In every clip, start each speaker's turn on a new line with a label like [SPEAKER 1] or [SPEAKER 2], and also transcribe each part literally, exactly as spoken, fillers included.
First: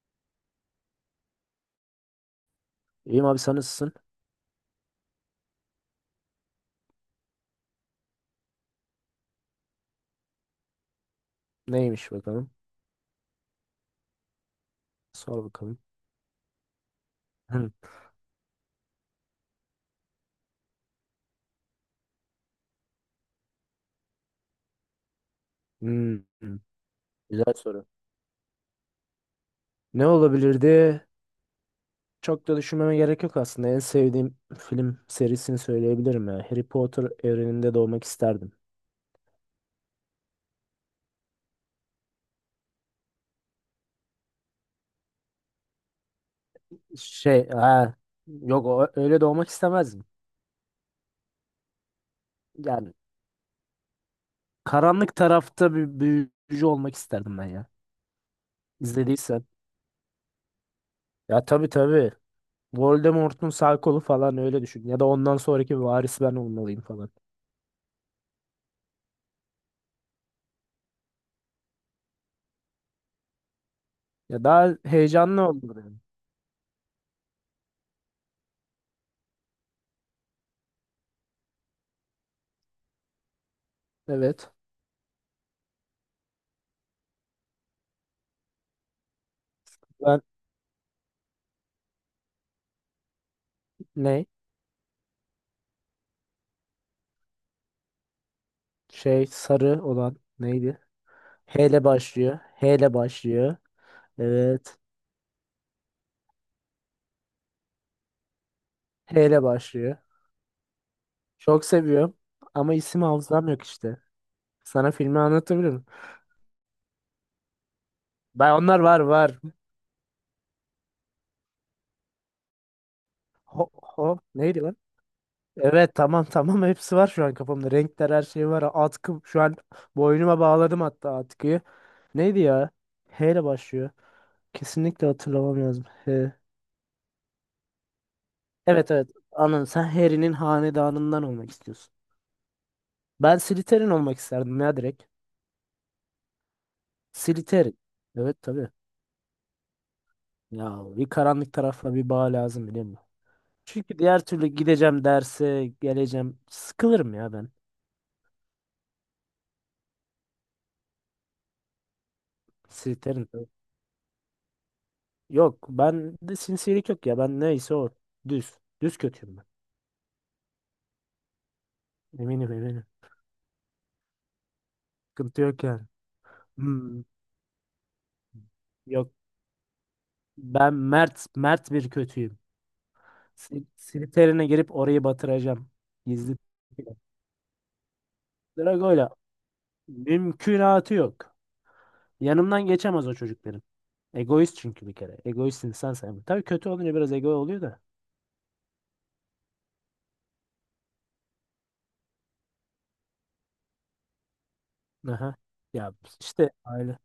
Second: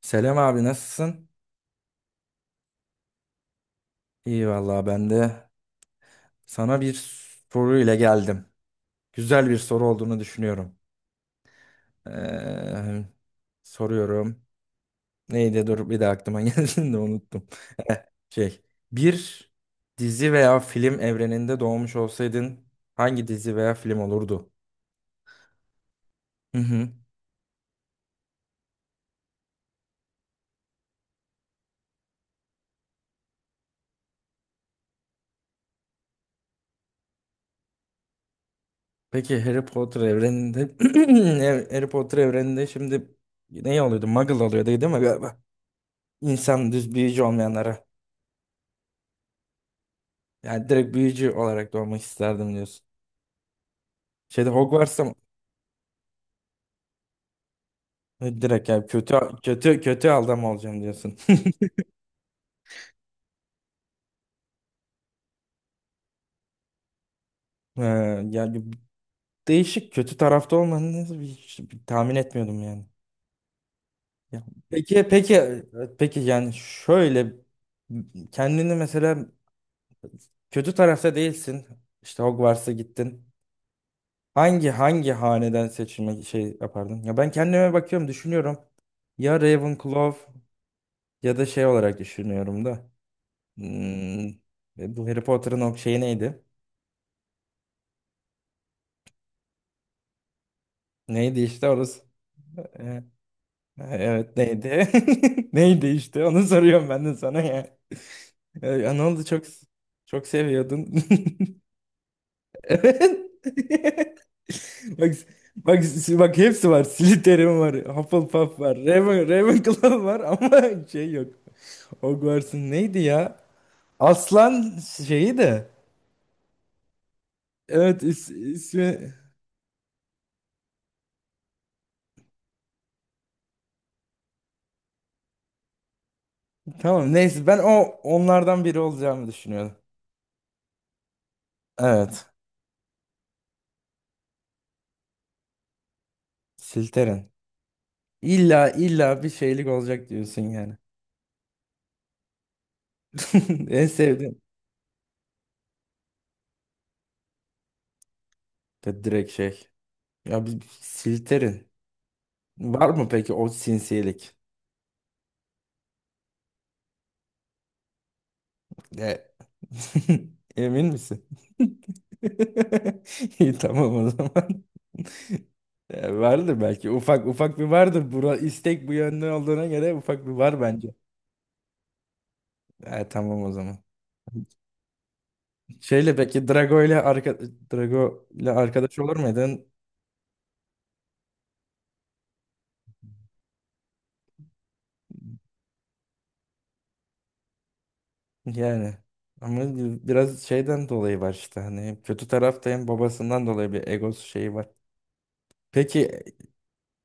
[SPEAKER 1] Selam abi, nasılsın?
[SPEAKER 2] İyiyim abi sen nasılsın?
[SPEAKER 1] İyi vallahi, ben de sana bir soru ile geldim. Güzel bir soru olduğunu düşünüyorum.
[SPEAKER 2] Neymiş bakalım.
[SPEAKER 1] Ee, Soruyorum.
[SPEAKER 2] Sor
[SPEAKER 1] Neydi?
[SPEAKER 2] bakalım.
[SPEAKER 1] Dur, bir de aklıma geldi de unuttum.
[SPEAKER 2] Hı.
[SPEAKER 1] Eh, Şey, Bir dizi veya film evreninde doğmuş olsaydın hangi dizi veya film olurdu?
[SPEAKER 2] Hmm, hmm.
[SPEAKER 1] Hı hı.
[SPEAKER 2] Güzel soru. Ne olabilirdi? Çok da düşünmeme gerek yok aslında. En sevdiğim film serisini söyleyebilirim ya. Harry Potter evreninde doğmak isterdim.
[SPEAKER 1] Peki Harry Potter evreninde Harry Potter evreninde şimdi ne oluyordu? Muggle oluyordu değil mi galiba? İnsan düz, büyücü
[SPEAKER 2] Şey,
[SPEAKER 1] olmayanlara.
[SPEAKER 2] ha, yok o- öyle doğmak istemezdim.
[SPEAKER 1] Yani direkt büyücü olarak doğmak isterdim diyorsun.
[SPEAKER 2] Yani
[SPEAKER 1] Şeyde, Hogwarts'ta mı?
[SPEAKER 2] karanlık tarafta bir büyücü olmak isterdim ben ya.
[SPEAKER 1] E, Direkt yani kötü
[SPEAKER 2] İzlediysen.
[SPEAKER 1] kötü kötü adam olacağım diyorsun.
[SPEAKER 2] Ya tabii tabii. Voldemort'un sağ kolu falan öyle düşün. Ya da ondan sonraki varis ben olmalıyım falan.
[SPEAKER 1] Ee, Yani değişik, kötü tarafta olmanı hiç tahmin etmiyordum yani. Ya,
[SPEAKER 2] Ya daha
[SPEAKER 1] peki peki
[SPEAKER 2] heyecanlı olurdu yani.
[SPEAKER 1] peki yani şöyle, kendini mesela kötü tarafta değilsin. İşte Hogwarts'a gittin.
[SPEAKER 2] Evet.
[SPEAKER 1] Hangi hangi haneden seçilmek şey yapardın? Ya ben kendime bakıyorum, düşünüyorum. Ya
[SPEAKER 2] Ben
[SPEAKER 1] Ravenclaw ya da şey olarak düşünüyorum da.
[SPEAKER 2] ne?
[SPEAKER 1] Hmm. E, Bu Harry Potter'ın o şeyi neydi?
[SPEAKER 2] Şey sarı olan neydi?
[SPEAKER 1] Neydi
[SPEAKER 2] H
[SPEAKER 1] işte
[SPEAKER 2] ile
[SPEAKER 1] orası?
[SPEAKER 2] başlıyor. H ile
[SPEAKER 1] E,
[SPEAKER 2] başlıyor.
[SPEAKER 1] Evet,
[SPEAKER 2] Evet.
[SPEAKER 1] neydi? Neydi işte? Onu soruyorum ben de sana ya. E, ya ne
[SPEAKER 2] H
[SPEAKER 1] oldu,
[SPEAKER 2] ile
[SPEAKER 1] çok
[SPEAKER 2] başlıyor.
[SPEAKER 1] çok seviyordun.
[SPEAKER 2] Çok seviyorum. Ama
[SPEAKER 1] Evet.
[SPEAKER 2] isim hafızam yok işte. Sana
[SPEAKER 1] Bak
[SPEAKER 2] filmi
[SPEAKER 1] bak
[SPEAKER 2] anlatabilirim.
[SPEAKER 1] bak hepsi var. Slytherin var.
[SPEAKER 2] Ben
[SPEAKER 1] Hufflepuff var.
[SPEAKER 2] onlar var
[SPEAKER 1] Raven,
[SPEAKER 2] var.
[SPEAKER 1] Ravenclaw var ama şey yok. Hogwarts'ın neydi ya?
[SPEAKER 2] Ho, ho neydi
[SPEAKER 1] Aslan
[SPEAKER 2] lan?
[SPEAKER 1] şeyi de.
[SPEAKER 2] Evet tamam tamam hepsi var şu an kafamda.
[SPEAKER 1] Evet
[SPEAKER 2] Renkler her
[SPEAKER 1] is-
[SPEAKER 2] şey var.
[SPEAKER 1] ismi
[SPEAKER 2] Atkı şu an boynuma bağladım hatta atkıyı. Neydi ya? H ile başlıyor. Kesinlikle hatırlamam lazım. H.
[SPEAKER 1] tamam, neyse, ben o onlardan biri
[SPEAKER 2] Evet evet.
[SPEAKER 1] olacağımı
[SPEAKER 2] Anladım.
[SPEAKER 1] düşünüyordum.
[SPEAKER 2] Sen Harry'nin hanedanından olmak istiyorsun.
[SPEAKER 1] Evet.
[SPEAKER 2] Ben Slytherin olmak isterdim ya direkt.
[SPEAKER 1] Silteren.
[SPEAKER 2] Slytherin. Evet tabii.
[SPEAKER 1] İlla illa bir şeylik olacak diyorsun yani.
[SPEAKER 2] Ya bir karanlık tarafla bir bağ lazım, biliyor musun?
[SPEAKER 1] En
[SPEAKER 2] Çünkü diğer
[SPEAKER 1] sevdiğim.
[SPEAKER 2] türlü gideceğim derse geleceğim. Sıkılırım ya ben.
[SPEAKER 1] De direkt şey. Ya bir bir Silterin. Var mı
[SPEAKER 2] Slytherin.
[SPEAKER 1] peki o sinsilik?
[SPEAKER 2] Yok, ben de sinsilik yok ya. Ben neyse o. Düz. Düz
[SPEAKER 1] E
[SPEAKER 2] kötüyüm ben.
[SPEAKER 1] Emin misin?
[SPEAKER 2] Eminim eminim.
[SPEAKER 1] İyi, tamam o zaman.
[SPEAKER 2] Sıkıntı yok yani.
[SPEAKER 1] Ya vardır belki.
[SPEAKER 2] Hmm,
[SPEAKER 1] Ufak ufak bir vardır. Bura istek bu
[SPEAKER 2] Yok,
[SPEAKER 1] yönde olduğuna göre ufak bir var
[SPEAKER 2] ben
[SPEAKER 1] bence.
[SPEAKER 2] mert mert bir kötüyüm.
[SPEAKER 1] E tamam o
[SPEAKER 2] Sly-
[SPEAKER 1] zaman.
[SPEAKER 2] Slytherin'e girip orayı batıracağım.
[SPEAKER 1] Şeyle
[SPEAKER 2] Gizli
[SPEAKER 1] peki Drago
[SPEAKER 2] plan.
[SPEAKER 1] ile arka, Drago ile arkadaş
[SPEAKER 2] Drago'yla
[SPEAKER 1] olur muydun?
[SPEAKER 2] mümkünatı yok. Yanımdan geçemez o çocuk benim. Egoist çünkü bir kere. Egoist insan sayılır. Tabii kötü olunca biraz ego oluyor da.
[SPEAKER 1] Yani ama biraz şeyden dolayı var işte, hani kötü tarafta, hem babasından dolayı bir egosu şeyi var.
[SPEAKER 2] Aha. Ya
[SPEAKER 1] Peki
[SPEAKER 2] işte aile.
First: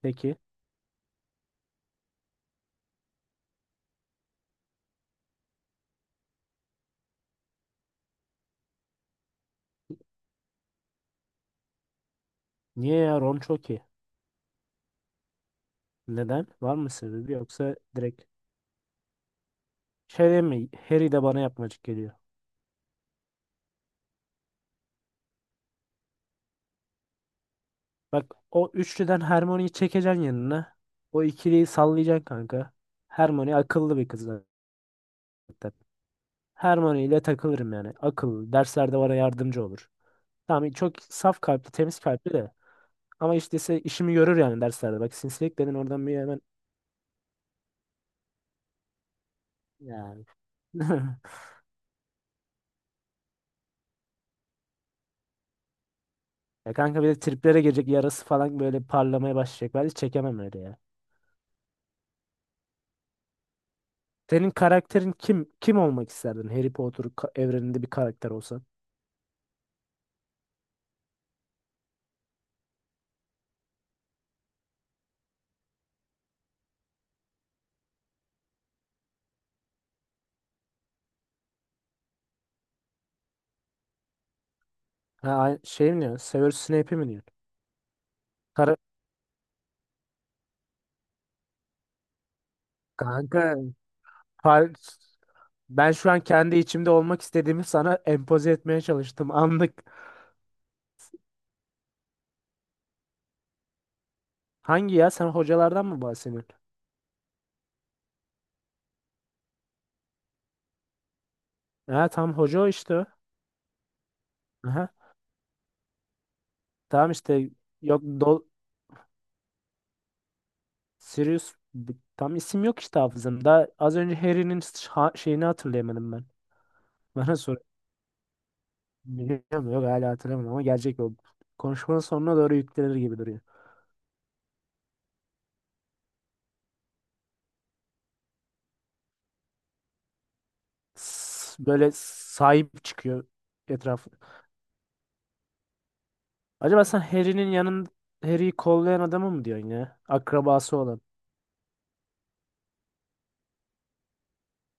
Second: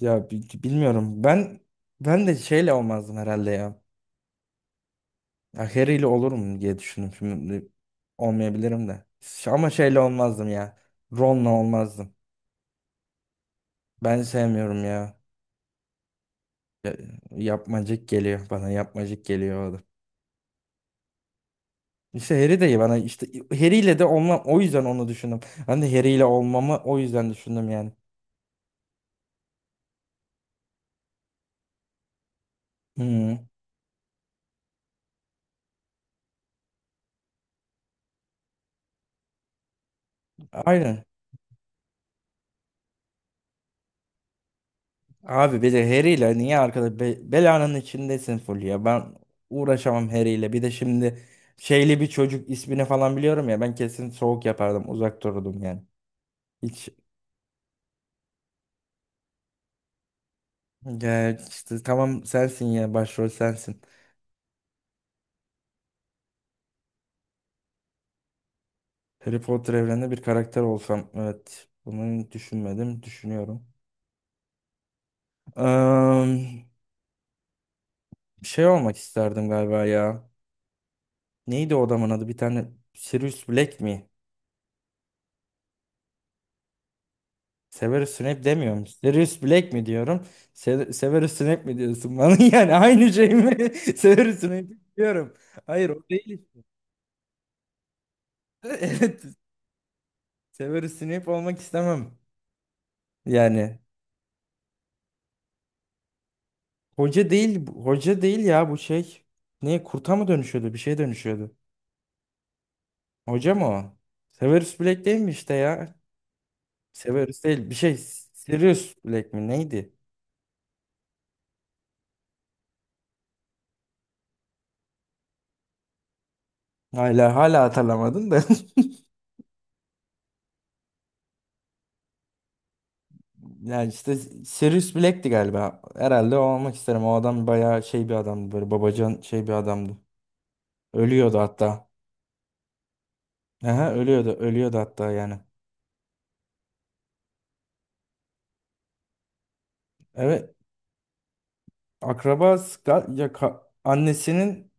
[SPEAKER 1] ya
[SPEAKER 2] Peki.
[SPEAKER 1] bi- bilmiyorum, ben ben de şeyle olmazdım herhalde ya. Ya Harry ile olurum diye düşündüm, şimdi olmayabilirim de. Ş- Ama şeyle olmazdım ya. Ron'la olmazdım.
[SPEAKER 2] Niye ya, Ron çok iyi?
[SPEAKER 1] Ben sevmiyorum ya.
[SPEAKER 2] Neden? Var mı
[SPEAKER 1] Ya-
[SPEAKER 2] sebebi yoksa
[SPEAKER 1] Yapmacık
[SPEAKER 2] direkt
[SPEAKER 1] geliyor bana, yapmacık geliyor o da.
[SPEAKER 2] şey değil mi? Harry de bana yapmacık geliyor.
[SPEAKER 1] İşte Harry de bana, işte Harry ile de olmam, o yüzden onu düşündüm. Ben de Harry ile olmamı o yüzden düşündüm yani.
[SPEAKER 2] Bak, o üçlüden Hermione'yi çekeceksin yanına. O ikiliyi sallayacaksın kanka.
[SPEAKER 1] Hı.
[SPEAKER 2] Hermione akıllı bir kız zaten. Hermione ile takılırım yani. Akıllı. Derslerde bana yardımcı olur. Tamam, çok
[SPEAKER 1] Aynen.
[SPEAKER 2] saf kalpli, temiz kalpli de. Ama işte ise işimi görür yani derslerde. Bak, sinsilik
[SPEAKER 1] Abi bir
[SPEAKER 2] dedin
[SPEAKER 1] de
[SPEAKER 2] oradan bir
[SPEAKER 1] Harry
[SPEAKER 2] hemen
[SPEAKER 1] niye arkada be- belanın içindesin, full ya. Ben uğraşamam
[SPEAKER 2] yani.
[SPEAKER 1] Harry. Bir de şimdi şeyli bir çocuk, ismini falan biliyorum ya. Ben kesin soğuk yapardım. Uzak dururdum yani.
[SPEAKER 2] Ya
[SPEAKER 1] Hiç,
[SPEAKER 2] kanka, bir de triplere girecek, yarası falan böyle parlamaya başlayacak. Ben hiç çekemem öyle ya.
[SPEAKER 1] ya işte tamam, sensin ya, başrol sensin.
[SPEAKER 2] Senin karakterin kim? Kim olmak isterdin? Harry Potter ka- evreninde bir karakter olsan.
[SPEAKER 1] Harry Potter evreninde bir karakter olsam, evet. Bunu düşünmedim. Düşünüyorum. Eee, Şey olmak isterdim galiba ya. Neydi o adamın adı? Bir tane Sirius Black mi?
[SPEAKER 2] Ha, ay- şey mi diyorsun? Severus Snape mi diyorsun?
[SPEAKER 1] Severus Snape
[SPEAKER 2] Kara-
[SPEAKER 1] demiyorum. Sirius Black mi diyorum? Se Severus Snape mi diyorsun bana? Yani aynı şey
[SPEAKER 2] Kanka,
[SPEAKER 1] mi? Severus Snape
[SPEAKER 2] par-
[SPEAKER 1] diyorum. Hayır,
[SPEAKER 2] ben
[SPEAKER 1] o
[SPEAKER 2] şu an
[SPEAKER 1] değil.
[SPEAKER 2] kendi içimde olmak istediğimi sana empoze etmeye
[SPEAKER 1] Evet.
[SPEAKER 2] çalıştım. Anlık.
[SPEAKER 1] Severus Snape olmak istemem. Yani
[SPEAKER 2] Hangi ya? Sen hocalardan mı bahsediyorsun?
[SPEAKER 1] hoca değil, bu- hoca değil ya, bu şey. Ne, kurta mı dönüşüyordu? Bir şey dönüşüyordu.
[SPEAKER 2] Ha, tam hoca o, işte o.
[SPEAKER 1] Hoca mı o? Severus
[SPEAKER 2] Aha.
[SPEAKER 1] Black değil mi işte ya?
[SPEAKER 2] Tamam
[SPEAKER 1] Severus
[SPEAKER 2] işte.
[SPEAKER 1] değil. Bir şey,
[SPEAKER 2] Yok do-
[SPEAKER 1] Sirius Black mi? Neydi?
[SPEAKER 2] Sirius b- tam isim yok işte hafızamda. Az önce Harry'nin ş- ha- şeyini hatırlayamadım ben.
[SPEAKER 1] Hala
[SPEAKER 2] Bana sor.
[SPEAKER 1] hala hatırlamadım da.
[SPEAKER 2] Biliyor mu? Yok, hala hatırlamadım ama gelecek o. Konuşmanın sonuna doğru yüklenir gibi duruyor.
[SPEAKER 1] Yani işte Sirius Black'ti galiba. Herhalde o olmak isterim. O adam bayağı şey bir adamdı. Böyle babacan şey bir adamdı. Ölüyordu
[SPEAKER 2] S-
[SPEAKER 1] hatta.
[SPEAKER 2] Böyle sahip çıkıyor
[SPEAKER 1] Aha,
[SPEAKER 2] etrafı.
[SPEAKER 1] ölüyordu. Ölüyordu hatta yani.
[SPEAKER 2] Acaba sen Harry'nin yanın Harry'yi kollayan adamı mı diyorsun ya?
[SPEAKER 1] Evet.
[SPEAKER 2] Akrabası olan.
[SPEAKER 1] Akrabası ga- ya ka- annesinin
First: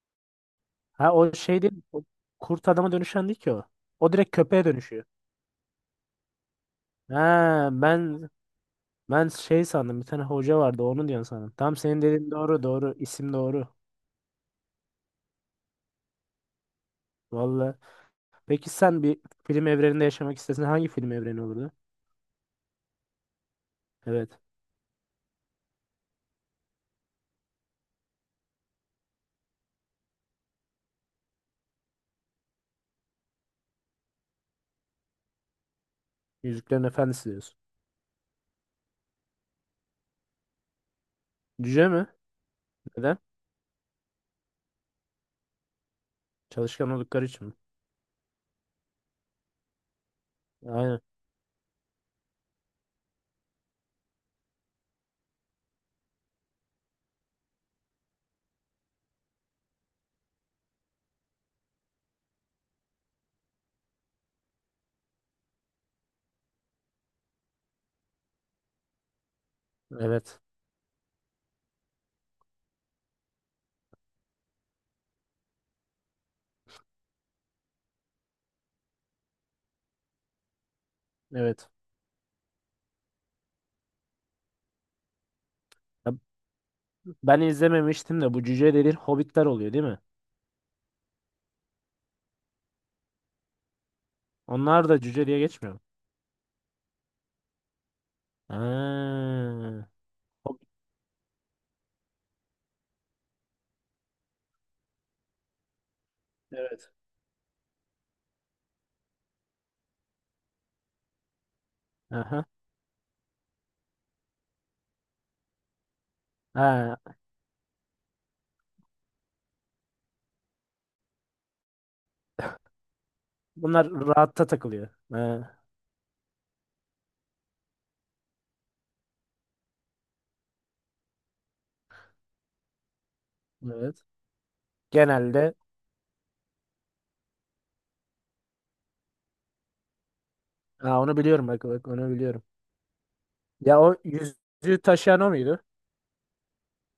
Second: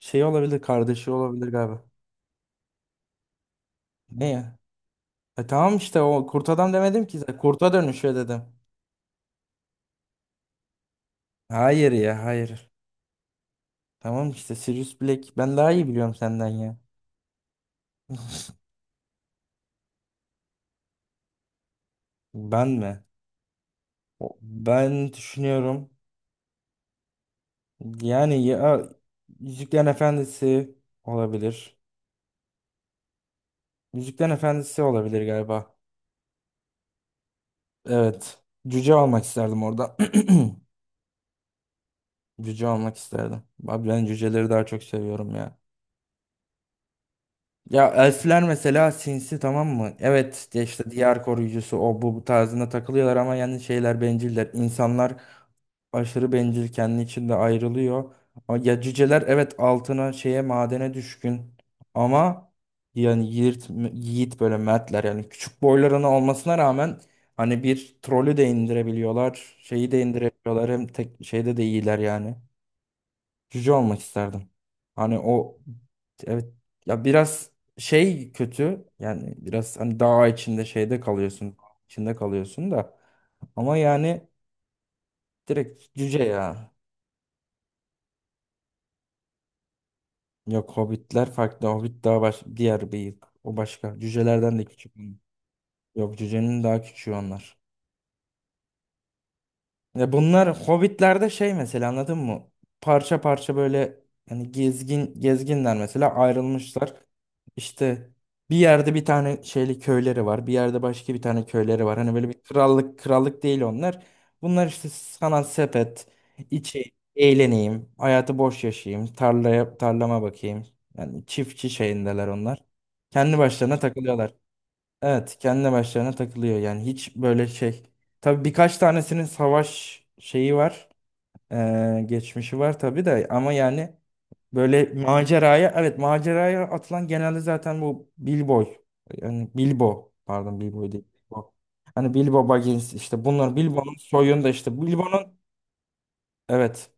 [SPEAKER 1] şey olabilir. Kardeşi
[SPEAKER 2] Ha, o
[SPEAKER 1] olabilir
[SPEAKER 2] şey değil.
[SPEAKER 1] galiba.
[SPEAKER 2] O kurt adama dönüşen değil ki o. O
[SPEAKER 1] Ne
[SPEAKER 2] direkt
[SPEAKER 1] ya?
[SPEAKER 2] köpeğe dönüşüyor.
[SPEAKER 1] E tamam işte, o kurt adam demedim ki zaten.
[SPEAKER 2] Ha,
[SPEAKER 1] Kurta dönüşüyor
[SPEAKER 2] ben
[SPEAKER 1] dedim.
[SPEAKER 2] ben şey sandım. Bir tane hoca vardı, onu diyorsun sandım. Tam
[SPEAKER 1] Hayır
[SPEAKER 2] senin
[SPEAKER 1] ya,
[SPEAKER 2] dediğin doğru
[SPEAKER 1] hayır.
[SPEAKER 2] doğru. isim doğru.
[SPEAKER 1] Tamam işte Sirius Black. Ben daha iyi biliyorum senden ya.
[SPEAKER 2] Vallahi. Peki sen bir film evreninde yaşamak istesen hangi film evreni olurdu?
[SPEAKER 1] Ben mi? O-
[SPEAKER 2] Evet.
[SPEAKER 1] Ben düşünüyorum. Yani ya Yüzüklerin Efendisi olabilir. Yüzüklerin Efendisi olabilir galiba.
[SPEAKER 2] Yüzüklerin Efendisi diyorsun.
[SPEAKER 1] Evet. Cüce almak isterdim orada.
[SPEAKER 2] Cüce mi?
[SPEAKER 1] Cüce almak
[SPEAKER 2] Neden?
[SPEAKER 1] isterdim. Abi ben cüceleri daha çok seviyorum ya.
[SPEAKER 2] Çalışkan oldukları için mi?
[SPEAKER 1] Ya elfler mesela sinsi, tamam mı? Evet de işte
[SPEAKER 2] Aynen.
[SPEAKER 1] diğer koruyucusu o bu, bu tarzında takılıyorlar ama yani şeyler benciller. İnsanlar aşırı bencil, kendi içinde ayrılıyor. Ama ya cüceler, evet altına şeye, madene düşkün ama yani yiğit, yiğit böyle mertler, yani küçük boylarına olmasına rağmen hani bir trolü de indirebiliyorlar, şeyi de
[SPEAKER 2] Evet.
[SPEAKER 1] indirebiliyorlar, hem tek şeyde de iyiler yani. Cüce olmak isterdim. Hani o, evet, ya biraz şey kötü yani, biraz hani dağ içinde şeyde kalıyorsun,
[SPEAKER 2] Evet.
[SPEAKER 1] içinde kalıyorsun da ama yani direkt
[SPEAKER 2] Ya
[SPEAKER 1] cüce ya.
[SPEAKER 2] ben izlememiştim de, bu cüce dediğin hobbitler oluyor değil mi?
[SPEAKER 1] Yok, hobbitler farklı, hobbit daha baş, diğer bir, o başka cücelerden de
[SPEAKER 2] Onlar
[SPEAKER 1] küçük.
[SPEAKER 2] da cüce diye geçmiyor mu?
[SPEAKER 1] Yok, cücenin daha küçüğü onlar.
[SPEAKER 2] Ha.
[SPEAKER 1] Ya bunlar
[SPEAKER 2] Hobbit.
[SPEAKER 1] Hobbit'lerde şey mesela, anladın mı? Parça parça böyle, hani gezgin, gezginler mesela
[SPEAKER 2] Evet.
[SPEAKER 1] ayrılmışlar. İşte bir yerde bir tane şeyli köyleri var. Bir yerde başka bir tane köyleri var. Hani böyle bir
[SPEAKER 2] Aha.
[SPEAKER 1] krallık, krallık değil onlar. Bunlar işte sanat sepet, içi
[SPEAKER 2] Ha.
[SPEAKER 1] eğleneyim, hayatı boş yaşayayım, tarlaya tarlama bakayım. Yani çiftçi şeyindeler onlar. Kendi başlarına
[SPEAKER 2] Bunlar
[SPEAKER 1] takılıyorlar.
[SPEAKER 2] rahatta takılıyor.
[SPEAKER 1] Evet,
[SPEAKER 2] Ha.
[SPEAKER 1] kendi başlarına takılıyor. Yani hiç böyle şey. Tabii birkaç tanesinin savaş şeyi var. Eee, geçmişi var tabii de ama yani
[SPEAKER 2] Evet.
[SPEAKER 1] böyle
[SPEAKER 2] Genelde.
[SPEAKER 1] maceraya, evet maceraya atılan genelde zaten bu Bilbo, yani Bilbo, pardon Bilbo
[SPEAKER 2] Ha,
[SPEAKER 1] değil.
[SPEAKER 2] onu biliyorum,
[SPEAKER 1] Bilbo.
[SPEAKER 2] bak bak onu
[SPEAKER 1] Hani
[SPEAKER 2] biliyorum.
[SPEAKER 1] Bilbo Baggins, işte bunlar
[SPEAKER 2] Ya
[SPEAKER 1] Bilbo'nun
[SPEAKER 2] o
[SPEAKER 1] soyunda, işte
[SPEAKER 2] yüzüğü taşıyan o
[SPEAKER 1] Bilbo'nun,
[SPEAKER 2] muydu?
[SPEAKER 1] evet.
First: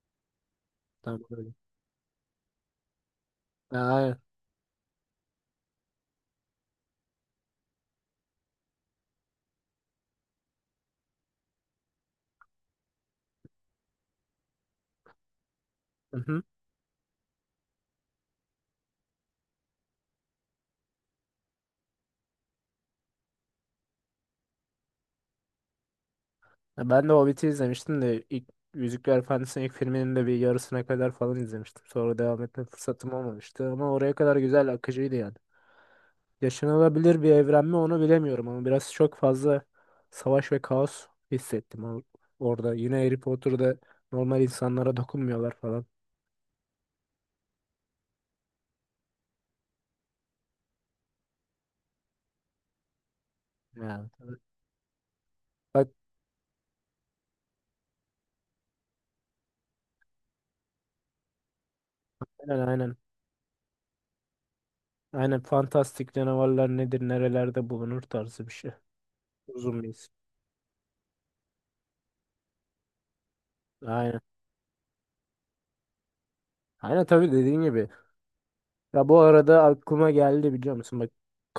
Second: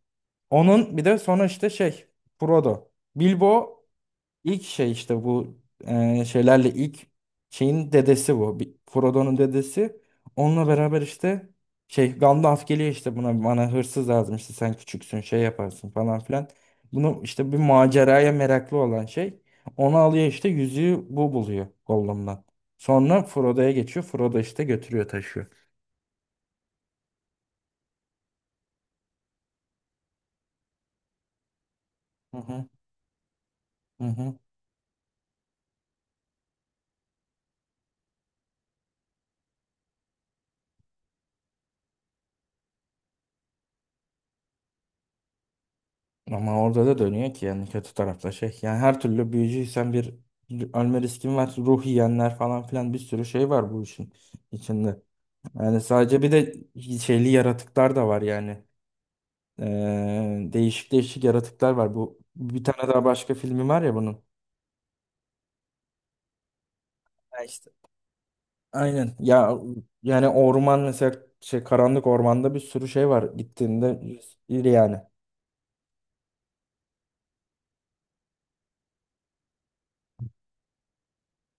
[SPEAKER 1] Onun bir de
[SPEAKER 2] Tamam,
[SPEAKER 1] sonra
[SPEAKER 2] öyle.
[SPEAKER 1] işte şey, Frodo. Bilbo
[SPEAKER 2] Ha, aynen.
[SPEAKER 1] İlk şey işte bu, e, şeylerle ilk şeyin dedesi bu. Bir- Frodo'nun dedesi. Onunla beraber işte şey Gandalf geliyor, işte buna bana hırsız lazım, işte sen küçüksün şey yaparsın falan
[SPEAKER 2] Mhm.
[SPEAKER 1] filan. Bunu işte bir maceraya meraklı olan şey. Onu alıyor işte, yüzüğü bu buluyor Gollum'dan. Sonra Frodo'ya geçiyor. Frodo işte götürüyor, taşıyor.
[SPEAKER 2] Ya ben de Hobbit'i izlemiştim de ilk Yüzükler Efendisi'nin ilk filminin de bir yarısına kadar falan izlemiştim. Sonra
[SPEAKER 1] Hı
[SPEAKER 2] devam
[SPEAKER 1] hı.
[SPEAKER 2] etme fırsatım olmamıştı ama
[SPEAKER 1] Hı
[SPEAKER 2] oraya
[SPEAKER 1] hı.
[SPEAKER 2] kadar güzel akıcıydı yani. Yaşanılabilir bir evren mi, onu bilemiyorum ama biraz çok fazla savaş ve kaos hissettim or- orada. Yine Harry Potter'da normal insanlara dokunmuyorlar falan.
[SPEAKER 1] Ama orada da dönüyor ki, yani kötü tarafta şey. Yani her türlü büyücüysen bir ölme riskin var. Ruh yiyenler falan filan, bir sürü şey var bu
[SPEAKER 2] Yani.
[SPEAKER 1] işin içinde. Yani
[SPEAKER 2] Bak,
[SPEAKER 1] sadece bir de şeyli yaratıklar da var yani. Ee, değişik değişik yaratıklar var. Bu bir
[SPEAKER 2] aynen
[SPEAKER 1] tane
[SPEAKER 2] aynen.
[SPEAKER 1] daha başka filmi var ya bunun.
[SPEAKER 2] Aynen, fantastik canavarlar nedir
[SPEAKER 1] Ha işte.
[SPEAKER 2] nerelerde bulunur tarzı bir şey.
[SPEAKER 1] Aynen. Ya
[SPEAKER 2] Uzun bir isim.
[SPEAKER 1] yani orman mesela şey, karanlık ormanda bir sürü şey var gittiğinde,
[SPEAKER 2] Aynen.
[SPEAKER 1] iyi yani.
[SPEAKER 2] Aynen, tabii dediğin gibi. Ya bu arada aklıma geldi, biliyor musun?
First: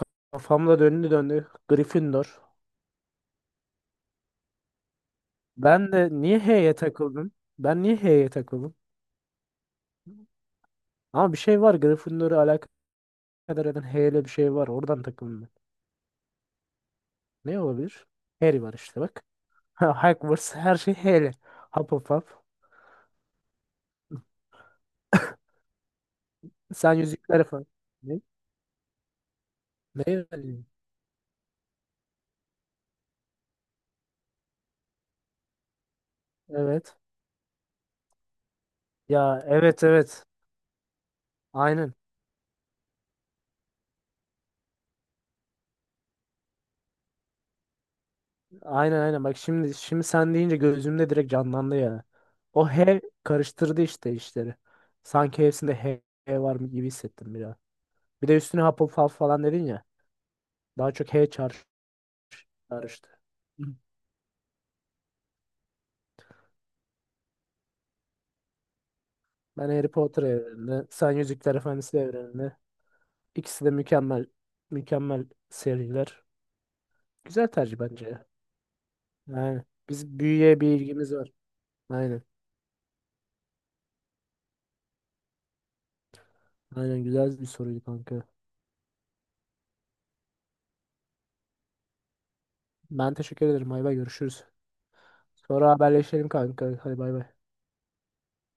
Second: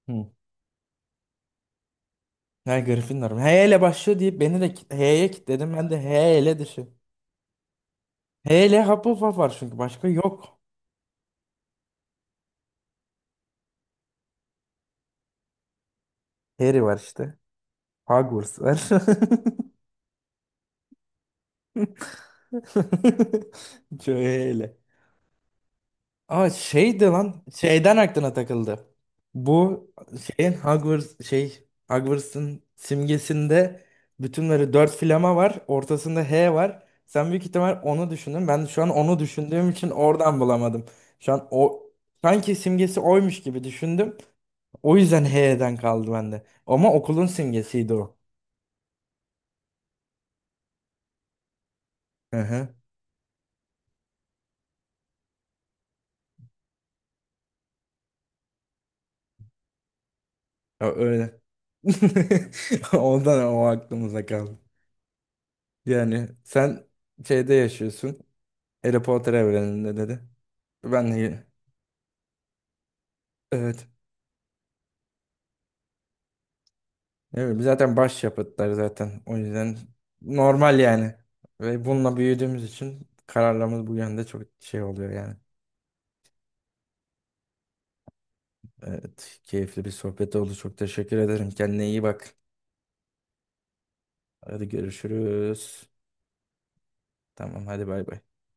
[SPEAKER 1] Hı.
[SPEAKER 2] Kafamda döndü döndü. Gryffindor.
[SPEAKER 1] Ha, Gryffindor. H ile başlıyor deyip beni de H'ye kilitledim. Ben
[SPEAKER 2] Ben
[SPEAKER 1] de
[SPEAKER 2] de
[SPEAKER 1] H
[SPEAKER 2] niye
[SPEAKER 1] ile
[SPEAKER 2] H'ye
[SPEAKER 1] dışı.
[SPEAKER 2] takıldım? Ben niye H'ye takıldım?
[SPEAKER 1] Hele Hufflepuff var çünkü, başka yok.
[SPEAKER 2] Ama bir şey var. Gryffindor'u alakadar eden H ile bir şey var. Oradan takıldım ben.
[SPEAKER 1] Harry var işte.
[SPEAKER 2] Ne olabilir?
[SPEAKER 1] Hogwarts
[SPEAKER 2] Harry var
[SPEAKER 1] var.
[SPEAKER 2] işte, bak. Hogwarts, her şey H H'li. Hufflepuff.
[SPEAKER 1] Şöyle. Aa,
[SPEAKER 2] Sen
[SPEAKER 1] şeydi lan.
[SPEAKER 2] yüzükler falan.
[SPEAKER 1] Şeyden
[SPEAKER 2] Ne?
[SPEAKER 1] aklına takıldı. Bu
[SPEAKER 2] Ne?
[SPEAKER 1] şeyin
[SPEAKER 2] Yani?
[SPEAKER 1] Hogwarts şey, Hogwarts'ın simgesinde bütünleri dört flama var. Ortasında H var.
[SPEAKER 2] Evet.
[SPEAKER 1] Sen büyük ihtimal onu düşündün. Ben şu an onu
[SPEAKER 2] Ya,
[SPEAKER 1] düşündüğüm
[SPEAKER 2] evet
[SPEAKER 1] için
[SPEAKER 2] evet.
[SPEAKER 1] oradan bulamadım. Şu an o
[SPEAKER 2] Aynen.
[SPEAKER 1] sanki simgesi oymuş gibi düşündüm. O yüzden H'den kaldı bende. Ama okulun simgesiydi o.
[SPEAKER 2] Aynen aynen. Bak, şimdi şimdi sen deyince gözümde direkt canlandı ya.
[SPEAKER 1] Hı
[SPEAKER 2] O
[SPEAKER 1] hı.
[SPEAKER 2] H karıştırdı işte işleri. Sanki hepsinde H H var mı gibi hissettim biraz. Bir de üstüne Hufflepuff falan dedin ya.
[SPEAKER 1] Ya
[SPEAKER 2] Daha çok H
[SPEAKER 1] öyle.
[SPEAKER 2] çağrıştı. Çağrıştı.
[SPEAKER 1] Ondan
[SPEAKER 2] Hı.
[SPEAKER 1] o aklımıza kaldı. Yani sen şeyde yaşıyorsun. Harry Potter
[SPEAKER 2] Ben Harry
[SPEAKER 1] evreninde dedi.
[SPEAKER 2] Potter evreninde, sen
[SPEAKER 1] Ben de
[SPEAKER 2] Yüzükler Efendisi evreninde. İkisi de
[SPEAKER 1] evet.
[SPEAKER 2] mükemmel, mükemmel seriler.
[SPEAKER 1] Ne
[SPEAKER 2] Güzel
[SPEAKER 1] bileyim,
[SPEAKER 2] tercih
[SPEAKER 1] zaten
[SPEAKER 2] bence ya.
[SPEAKER 1] başyapıtlar zaten. O
[SPEAKER 2] Yani
[SPEAKER 1] yüzden
[SPEAKER 2] biz büyüye bir
[SPEAKER 1] normal
[SPEAKER 2] ilgimiz
[SPEAKER 1] yani.
[SPEAKER 2] var.
[SPEAKER 1] Ve bununla
[SPEAKER 2] Aynen.
[SPEAKER 1] büyüdüğümüz için kararlarımız bu yönde çok şey oluyor yani.
[SPEAKER 2] Aynen, güzel bir soruydu kanka.
[SPEAKER 1] Evet, keyifli bir sohbet oldu. Çok teşekkür ederim. Kendine iyi bak.
[SPEAKER 2] Ben teşekkür ederim. Bay bay, görüşürüz.
[SPEAKER 1] Hadi
[SPEAKER 2] Sonra
[SPEAKER 1] görüşürüz.
[SPEAKER 2] haberleşelim kanka. Hadi bay bay.
[SPEAKER 1] Tamam, hadi bay bay.